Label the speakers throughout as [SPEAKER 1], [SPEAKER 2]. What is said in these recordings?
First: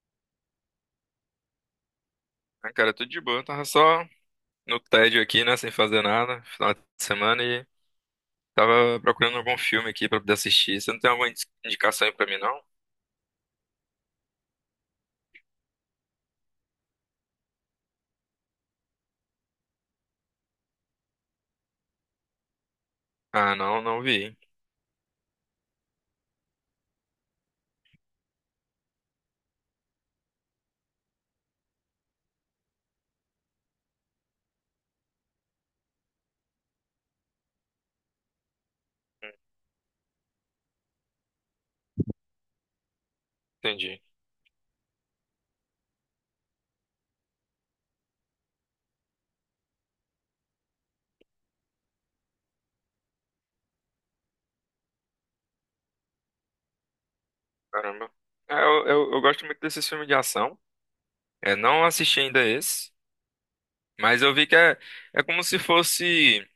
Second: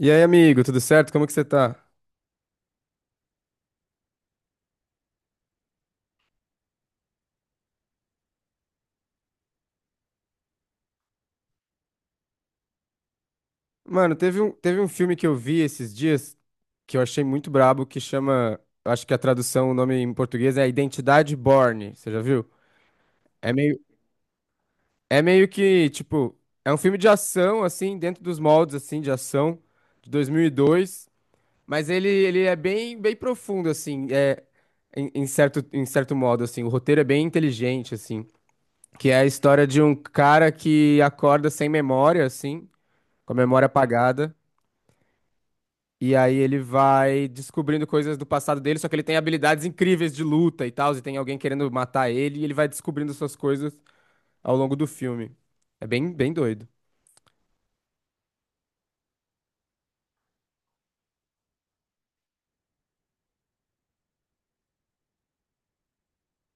[SPEAKER 1] E aí, amigo, tudo certo? Como que você tá?
[SPEAKER 2] Ah, cara, tudo de boa. Tava só no tédio aqui, né? Sem fazer nada, final de semana, e tava procurando algum filme aqui pra poder assistir. Você não tem alguma indicação aí pra mim, não?
[SPEAKER 1] Mano, teve um filme que eu vi esses dias que eu achei muito brabo, que chama, acho que a tradução, o nome em português é Identidade Bourne. Você já viu? É
[SPEAKER 2] Ah,
[SPEAKER 1] meio,
[SPEAKER 2] não, não vi.
[SPEAKER 1] é meio que, tipo, é um filme de ação, assim, dentro dos moldes, assim, de ação, de 2002, mas ele é bem, bem profundo, assim, em certo modo, assim, o roteiro é bem inteligente, assim, que é a história de um cara que acorda sem memória, assim, com a memória
[SPEAKER 2] Entendi.
[SPEAKER 1] apagada. E aí ele vai descobrindo coisas do passado dele, só que ele tem habilidades incríveis de luta e tal, e tem alguém querendo matar ele, e ele vai descobrindo essas coisas ao longo do filme. É bem, bem doido.
[SPEAKER 2] Caramba. É, eu gosto muito desses filmes de ação. É, não assisti ainda esse, mas eu vi que é como se fosse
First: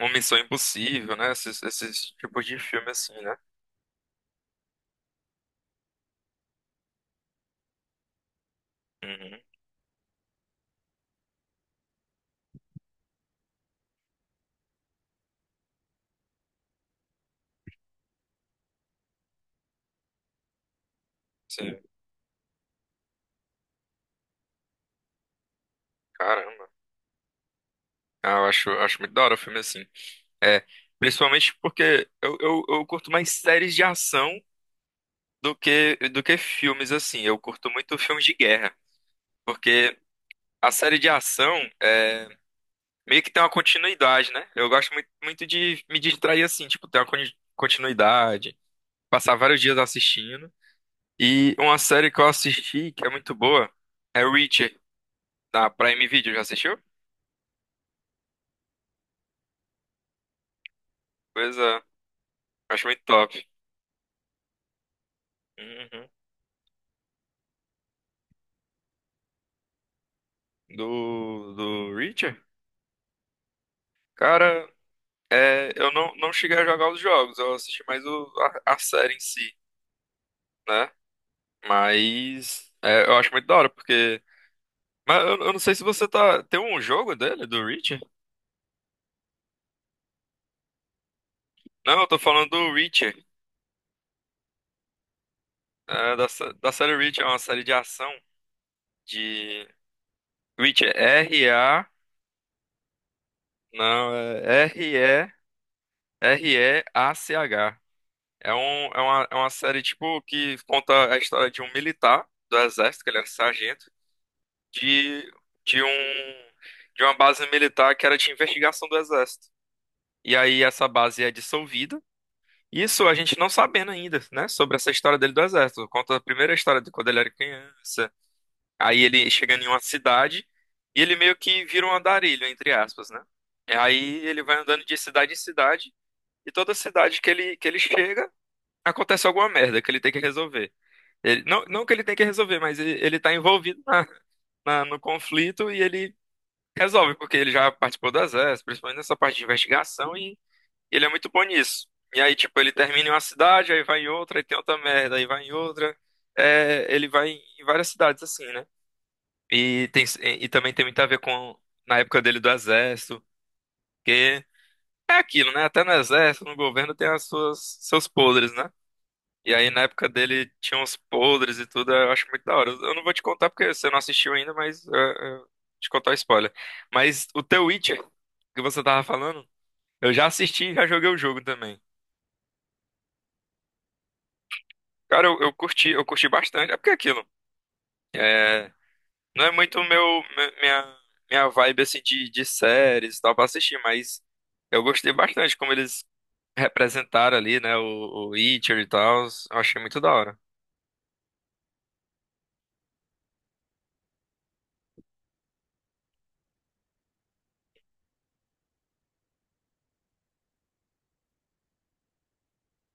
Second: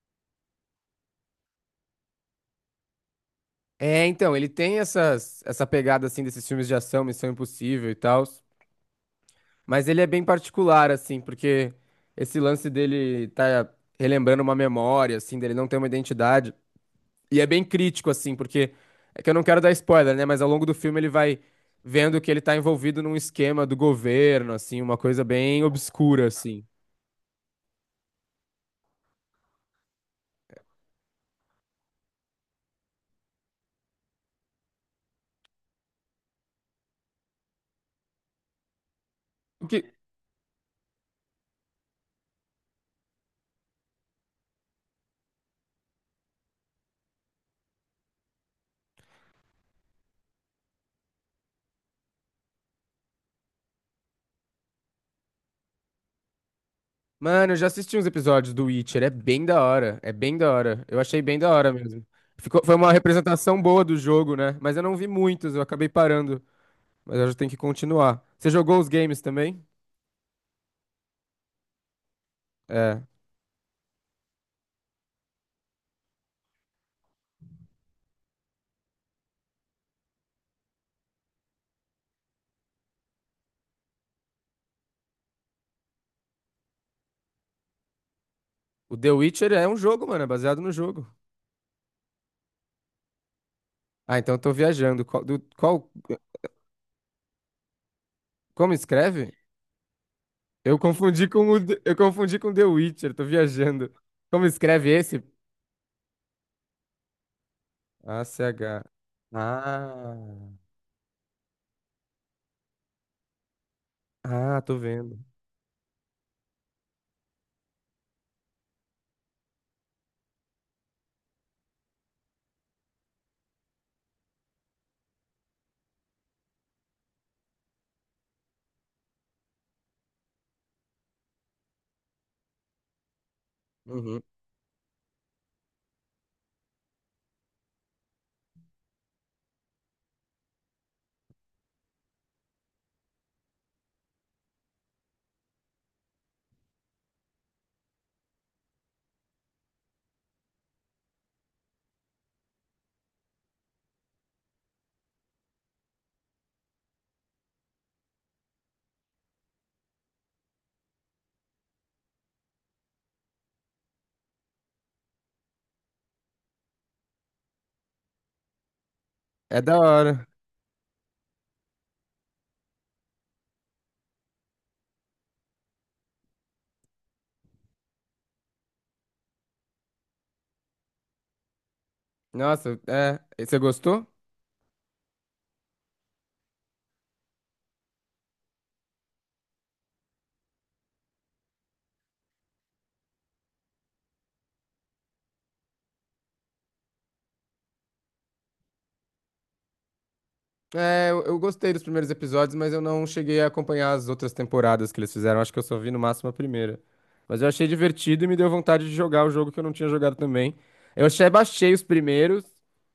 [SPEAKER 2] uma Missão Impossível, né? Esses tipos de filme assim, né?
[SPEAKER 1] É, então, ele tem essa pegada, assim, desses filmes de ação, Missão Impossível e tal,
[SPEAKER 2] Uhum,
[SPEAKER 1] mas ele é bem particular, assim, porque esse lance dele tá relembrando uma memória, assim, dele não ter uma identidade. E é bem crítico, assim, porque é que eu não quero dar spoiler, né? Mas ao longo do filme ele vai
[SPEAKER 2] sim.
[SPEAKER 1] vendo que ele tá envolvido num esquema do governo, assim, uma coisa bem obscura, assim.
[SPEAKER 2] Caramba. Ah, eu acho muito da hora o filme assim. É, principalmente porque eu curto mais séries de ação do que filmes, assim. Eu curto muito filmes de guerra,
[SPEAKER 1] O que...
[SPEAKER 2] porque a série de ação é, meio que tem uma continuidade, né? Eu gosto muito, muito de me distrair assim, tipo, ter uma continuidade, passar vários dias assistindo. E uma série que eu assisti, que é muito boa, é Reacher, da Prime Video. Já assistiu?
[SPEAKER 1] Mano, eu já assisti uns episódios do Witcher, é bem da hora, é bem da hora. Eu achei bem da hora
[SPEAKER 2] Coisa,
[SPEAKER 1] mesmo. Ficou... Foi
[SPEAKER 2] acho
[SPEAKER 1] uma
[SPEAKER 2] muito top.
[SPEAKER 1] representação boa do jogo, né? Mas eu não vi muitos, eu acabei
[SPEAKER 2] Uhum.
[SPEAKER 1] parando. Mas eu já tenho que continuar. Você jogou os games também?
[SPEAKER 2] Do Reacher?
[SPEAKER 1] É.
[SPEAKER 2] Cara. É, eu não cheguei a jogar os jogos, eu assisti mais a série em si, né? Mas é, eu acho muito da hora, porque. Mas eu não sei se você tá. Tem um jogo dele, do Reacher?
[SPEAKER 1] O The Witcher é um jogo, mano, é baseado no jogo.
[SPEAKER 2] Não, eu tô falando do Reacher.
[SPEAKER 1] Ah, então eu tô viajando. Qual, qual,
[SPEAKER 2] É, da série Reacher, é uma série de ação
[SPEAKER 1] como escreve?
[SPEAKER 2] de.
[SPEAKER 1] Eu
[SPEAKER 2] Reacher,
[SPEAKER 1] confundi com
[SPEAKER 2] R-A.
[SPEAKER 1] eu confundi com The Witcher, tô viajando.
[SPEAKER 2] Não,
[SPEAKER 1] Como
[SPEAKER 2] é
[SPEAKER 1] escreve esse?
[SPEAKER 2] R-E-R-E-A-C-H.
[SPEAKER 1] A C
[SPEAKER 2] É,
[SPEAKER 1] H.
[SPEAKER 2] um, é uma série, tipo,
[SPEAKER 1] Ah,
[SPEAKER 2] que conta a história de um militar do exército, que ele é um sargento.
[SPEAKER 1] tô vendo.
[SPEAKER 2] de, de um de uma base militar que era de investigação do Exército. E aí essa base é dissolvida. Isso a gente não sabendo ainda, né, sobre essa história dele do Exército. Conta a primeira história de quando ele era criança. Aí ele chega em uma cidade e ele meio que vira um andarilho, entre aspas, né? E
[SPEAKER 1] Uhum.
[SPEAKER 2] aí ele vai andando de cidade em cidade e toda cidade que ele chega acontece alguma merda que ele tem que resolver. Ele, não, não que ele tem que resolver, mas ele tá envolvido no conflito e ele resolve, porque ele já participou do exército, principalmente nessa parte de investigação, e ele é muito bom nisso. E aí, tipo, ele termina em uma cidade, aí vai em outra, aí tem outra merda, aí vai em outra. É, ele vai em várias cidades, assim, né? E também tem muito a ver com na época dele do exército, que é aquilo, né? Até no exército, no governo, tem as suas, seus podres, né? E
[SPEAKER 1] É
[SPEAKER 2] aí,
[SPEAKER 1] da
[SPEAKER 2] na época
[SPEAKER 1] hora.
[SPEAKER 2] dele, tinha uns podres e tudo, eu acho muito da hora. Eu não vou te contar porque você não assistiu ainda, mas te contar o spoiler. Mas o The Witcher, que você tava falando, eu já assisti e já joguei o jogo também.
[SPEAKER 1] Nossa, é. E você gostou?
[SPEAKER 2] Cara, eu curti bastante. É porque é aquilo, é, não é muito meu, minha vibe, assim, de séries e tal pra assistir, mas eu gostei bastante como eles representaram ali, né, o Witcher e tal. Eu achei muito da hora.
[SPEAKER 1] É, eu gostei dos primeiros episódios, mas eu não cheguei a acompanhar as outras temporadas que eles fizeram. Acho que eu só vi no máximo a primeira. Mas eu achei divertido e me deu vontade de jogar o jogo que eu não tinha jogado também. Eu achei, baixei os primeiros,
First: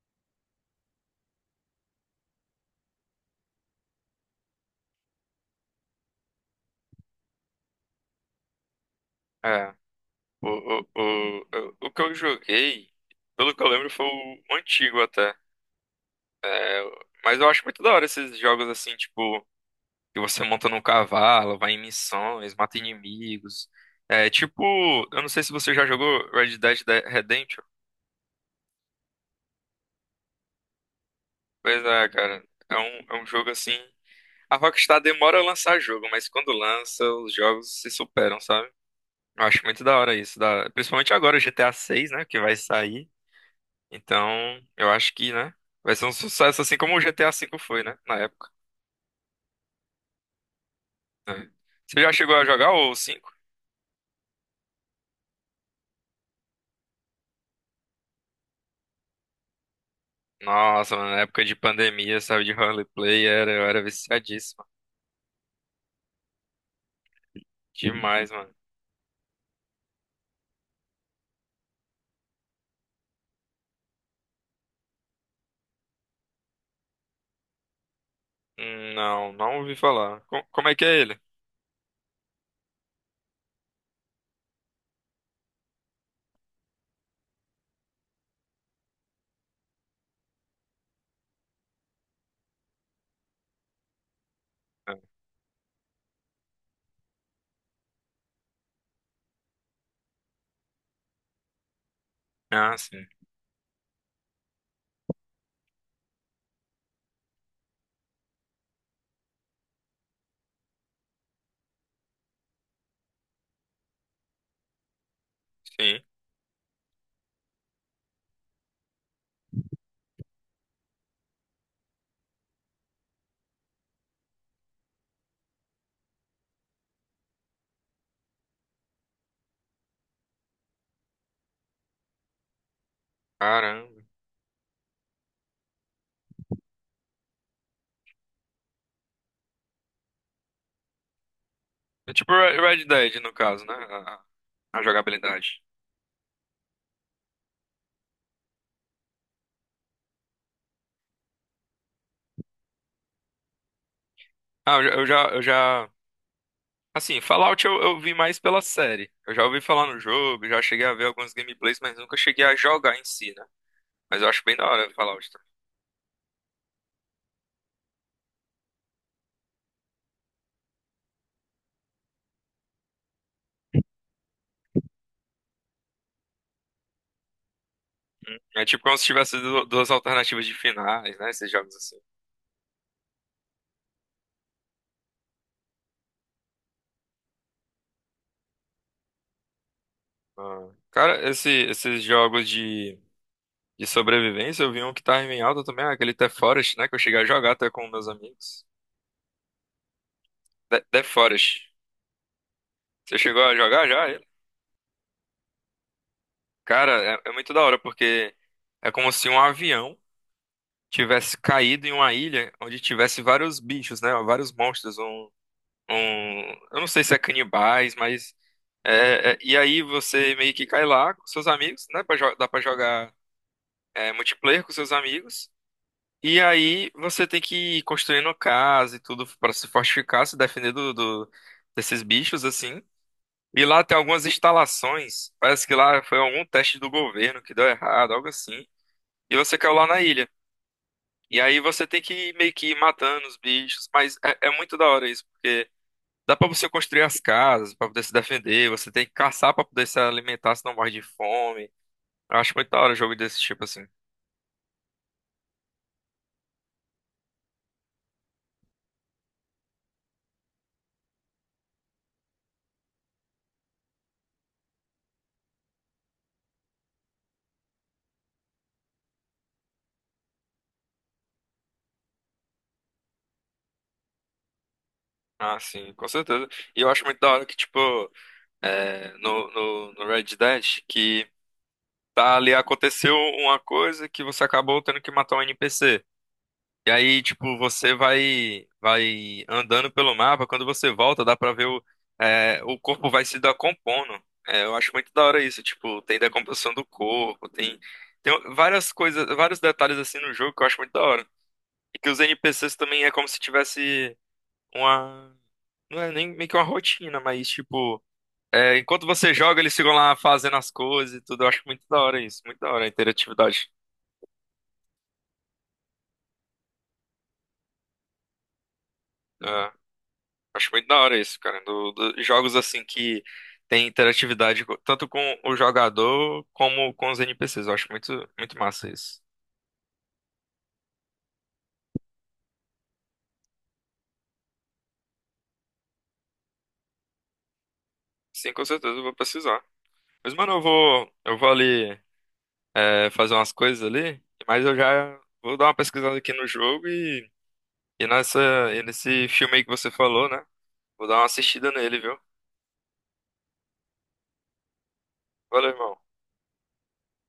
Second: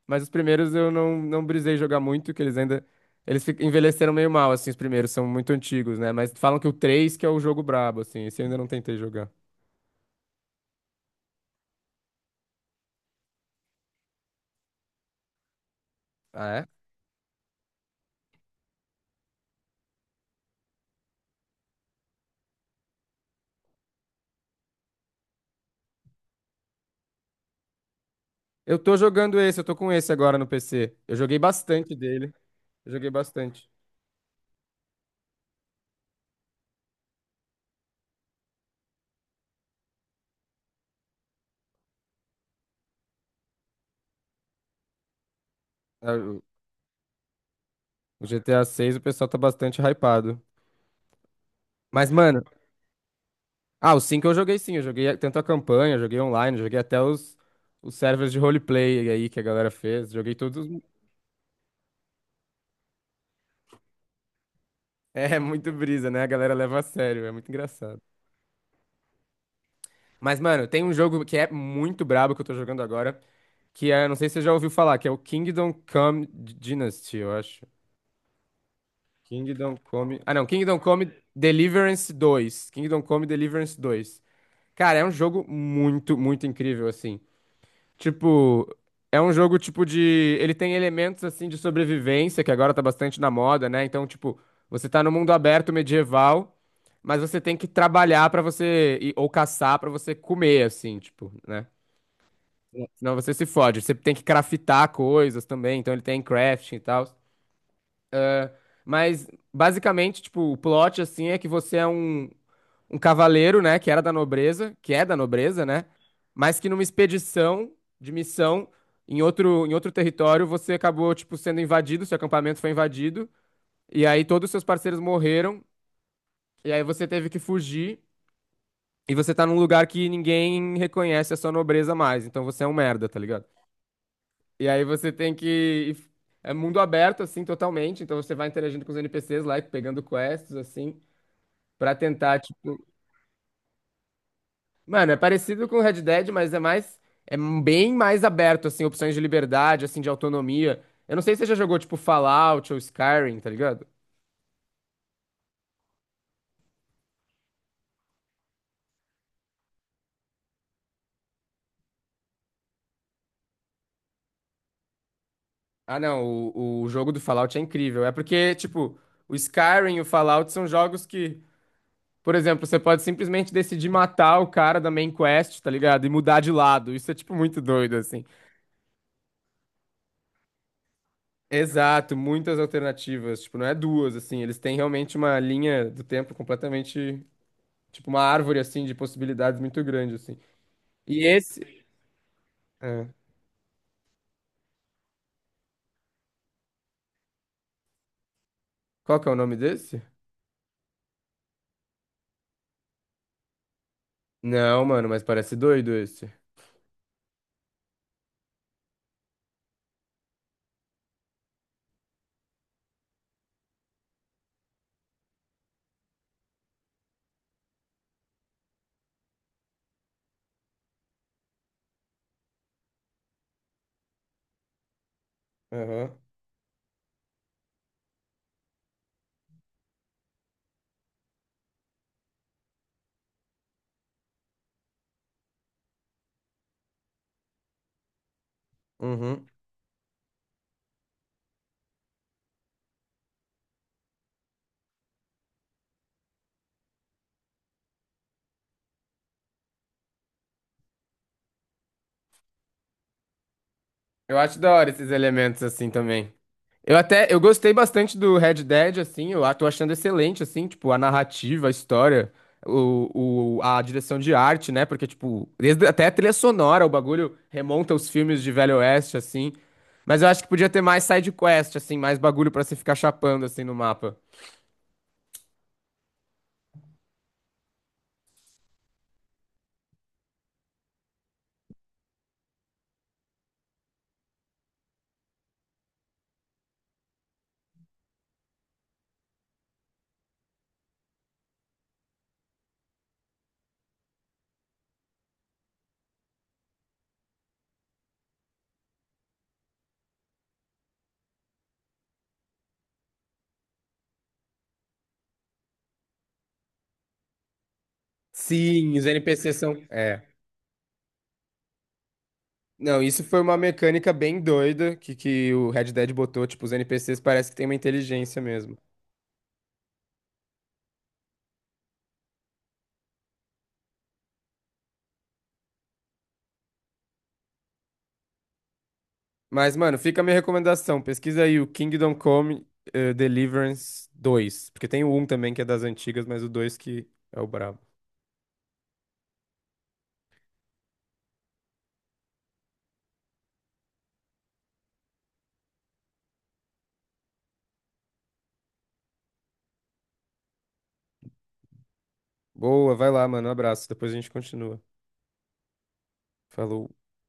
[SPEAKER 1] mas os primeiros eu não brisei jogar muito, que eles ainda. Envelheceram meio mal, assim, os primeiros, são muito antigos, né? Mas falam que o 3 que é o jogo brabo, assim. Esse eu ainda não tentei jogar.
[SPEAKER 2] É. O, o, o, o que eu joguei, pelo que eu lembro, foi o antigo até.
[SPEAKER 1] Ah, é?
[SPEAKER 2] Mas eu acho muito da hora esses jogos assim, tipo, que você monta num cavalo, vai em missões, mata inimigos. É tipo, eu não sei se você já jogou Red Dead Redemption.
[SPEAKER 1] Eu tô jogando esse, eu tô com esse agora no PC. Eu joguei
[SPEAKER 2] Pois
[SPEAKER 1] bastante
[SPEAKER 2] é,
[SPEAKER 1] dele.
[SPEAKER 2] cara. É
[SPEAKER 1] Eu
[SPEAKER 2] um,
[SPEAKER 1] joguei
[SPEAKER 2] é um jogo
[SPEAKER 1] bastante.
[SPEAKER 2] assim. A Rockstar demora a lançar jogo, mas quando lança, os jogos se superam, sabe? Eu acho muito da hora isso. Principalmente agora o GTA VI, né? Que vai sair. Então, eu acho que, né? Vai ser um
[SPEAKER 1] Ah,
[SPEAKER 2] sucesso assim como o GTA V foi, né? Na
[SPEAKER 1] o
[SPEAKER 2] época.
[SPEAKER 1] GTA 6 o pessoal tá bastante hypado.
[SPEAKER 2] Né? Você
[SPEAKER 1] Mas,
[SPEAKER 2] já chegou
[SPEAKER 1] mano,
[SPEAKER 2] a jogar o cinco?
[SPEAKER 1] ah, o 5 eu joguei sim, eu joguei tanto a campanha, joguei online, joguei até os servers de roleplay aí que a galera fez, joguei todos.
[SPEAKER 2] Nossa, mano, na época de pandemia, sabe, de roleplay, eu era viciadíssima.
[SPEAKER 1] É muito brisa, né? A galera leva a sério, é muito engraçado.
[SPEAKER 2] Demais, mano.
[SPEAKER 1] Mas, mano, tem um jogo que é muito brabo que eu tô jogando agora, que é, não sei se você já ouviu falar, que é o Kingdom Come Dynasty, eu acho.
[SPEAKER 2] Não, não ouvi
[SPEAKER 1] Kingdom Come.
[SPEAKER 2] falar.
[SPEAKER 1] Ah,
[SPEAKER 2] Co-
[SPEAKER 1] não,
[SPEAKER 2] como é
[SPEAKER 1] Kingdom
[SPEAKER 2] que é
[SPEAKER 1] Come
[SPEAKER 2] ele?
[SPEAKER 1] Deliverance dois, Kingdom Come Deliverance dois. Cara, é um jogo muito, muito incrível, assim. Tipo, é um jogo tipo de. Ele tem elementos assim de sobrevivência, que agora tá bastante na moda, né? Então, tipo, você tá no mundo aberto medieval, mas você tem que trabalhar pra você. Ou caçar pra você comer, assim, tipo, né?
[SPEAKER 2] Ah, sim.
[SPEAKER 1] Senão você se fode. Você tem que craftar coisas também, então ele tem crafting e tal. Mas, basicamente, tipo, o plot, assim, é que você é um cavaleiro, né, que era da nobreza, que é da nobreza, né,
[SPEAKER 2] Sim.
[SPEAKER 1] mas que numa expedição de missão em outro território você acabou, tipo, sendo invadido, seu acampamento foi invadido, e aí todos os seus parceiros morreram, e aí você teve que fugir, e você tá num lugar que ninguém reconhece a sua nobreza mais, então você é um merda, tá ligado?
[SPEAKER 2] Caramba.
[SPEAKER 1] E aí você tem que... É mundo aberto, assim, totalmente, então você vai interagindo com os NPCs lá, e pegando quests, assim, pra
[SPEAKER 2] É tipo
[SPEAKER 1] tentar,
[SPEAKER 2] Re-
[SPEAKER 1] tipo...
[SPEAKER 2] Red Dead, no caso, né? A
[SPEAKER 1] Mano, é
[SPEAKER 2] jogabilidade.
[SPEAKER 1] parecido com Red Dead, mas é mais, é bem mais aberto, assim, opções de liberdade, assim, de autonomia. Eu não sei se você já jogou, tipo, Fallout ou Skyrim, tá ligado?
[SPEAKER 2] Ah. Assim, Fallout eu vi mais pela série. Eu já ouvi falar no jogo, já cheguei a ver alguns gameplays, mas nunca cheguei a jogar em si, né? Mas eu acho bem da hora Fallout. Tá?
[SPEAKER 1] Ah, não, o jogo do Fallout é incrível. É porque, tipo, o Skyrim e o Fallout são jogos que, por exemplo, você pode simplesmente decidir matar o cara da main quest, tá ligado? E mudar de lado. Isso é, tipo, muito doido, assim.
[SPEAKER 2] É tipo como se tivesse duas alternativas de finais, né? Esses jogos assim.
[SPEAKER 1] Exato, muitas alternativas. Tipo, não é duas, assim. Eles têm realmente uma linha do tempo completamente. Tipo, uma árvore, assim, de possibilidades muito grande, assim.
[SPEAKER 2] Ah,
[SPEAKER 1] E
[SPEAKER 2] cara, esse-
[SPEAKER 1] esse.
[SPEAKER 2] esses jogos de,
[SPEAKER 1] É.
[SPEAKER 2] de sobrevivência, eu vi um que tá em alta também, ah, aquele The Forest, né? Que eu cheguei a jogar até com meus amigos.
[SPEAKER 1] Qual que é o nome desse?
[SPEAKER 2] The Forest. Você chegou a jogar já? Ele?
[SPEAKER 1] Não, mano, mas parece doido esse.
[SPEAKER 2] Cara, é muito da hora, porque é como se um avião tivesse caído em uma ilha onde tivesse vários bichos, né? Vários monstros. Um... Eu não sei se é canibais, mas... E aí você meio que cai lá com seus amigos, né? Dá pra jogar multiplayer com seus amigos.
[SPEAKER 1] Aham.
[SPEAKER 2] E aí você tem que ir construindo casa e tudo pra se fortificar, se defender desses bichos, assim. E lá tem algumas instalações. Parece que lá foi algum teste do governo que deu errado, algo assim. E
[SPEAKER 1] Uhum.
[SPEAKER 2] você caiu lá na ilha. E aí você tem que meio que ir matando os bichos. Mas é muito da hora isso, porque dá pra você construir as casas, pra poder se defender. Você tem que caçar pra poder se alimentar, se não morre de fome. Eu acho muito da hora jogo desse tipo, assim.
[SPEAKER 1] Eu acho da hora esses elementos assim também. Eu gostei bastante do Red Dead, assim, tô achando excelente, assim, tipo, a narrativa, a história, a direção de arte, né? Porque, tipo, desde, até a trilha sonora, o bagulho remonta aos filmes de Velho Oeste, assim. Mas eu acho que podia ter mais side quest, assim, mais bagulho pra você ficar chapando, assim, no mapa.
[SPEAKER 2] Ah, sim, com certeza. E eu acho muito da hora que, tipo, no Red Dead, que tá ali, aconteceu uma coisa que você acabou tendo que matar um NPC. E aí, tipo, você vai andando pelo mapa, quando você volta, dá pra ver o corpo vai se decompondo. É, eu acho muito da hora isso, tipo, tem decomposição do corpo, tem várias coisas, vários detalhes assim no jogo que eu acho muito da hora. E que os NPCs também é como se tivesse. Uma, Não é nem meio que uma rotina, mas tipo,
[SPEAKER 1] Sim,
[SPEAKER 2] enquanto
[SPEAKER 1] os
[SPEAKER 2] você
[SPEAKER 1] NPCs
[SPEAKER 2] joga,
[SPEAKER 1] são...
[SPEAKER 2] eles ficam lá
[SPEAKER 1] É.
[SPEAKER 2] fazendo as coisas e tudo. Eu acho muito da hora isso, muito da hora a
[SPEAKER 1] Não, isso foi uma
[SPEAKER 2] interatividade.
[SPEAKER 1] mecânica bem doida que o Red Dead botou. Tipo, os NPCs parece que tem uma inteligência mesmo.
[SPEAKER 2] É, acho muito da hora isso, cara. Jogos assim que tem interatividade tanto com o jogador como com os NPCs. Eu acho muito, muito massa isso.
[SPEAKER 1] Mas, mano, fica a minha recomendação. Pesquisa aí o Kingdom Come Deliverance dois. Porque tem o um também que é das antigas, mas o 2 que é o brabo.
[SPEAKER 2] Sim, com certeza eu vou precisar. Mas, mano, eu vou ali, fazer umas coisas ali, mas eu já vou dar uma pesquisada aqui no jogo e nessa, e nesse filme aí que você falou, né? Vou dar uma assistida nele, viu?
[SPEAKER 1] Boa, vai lá, mano. Um abraço. Depois a gente continua.
[SPEAKER 2] Valeu, irmão.
[SPEAKER 1] Falou.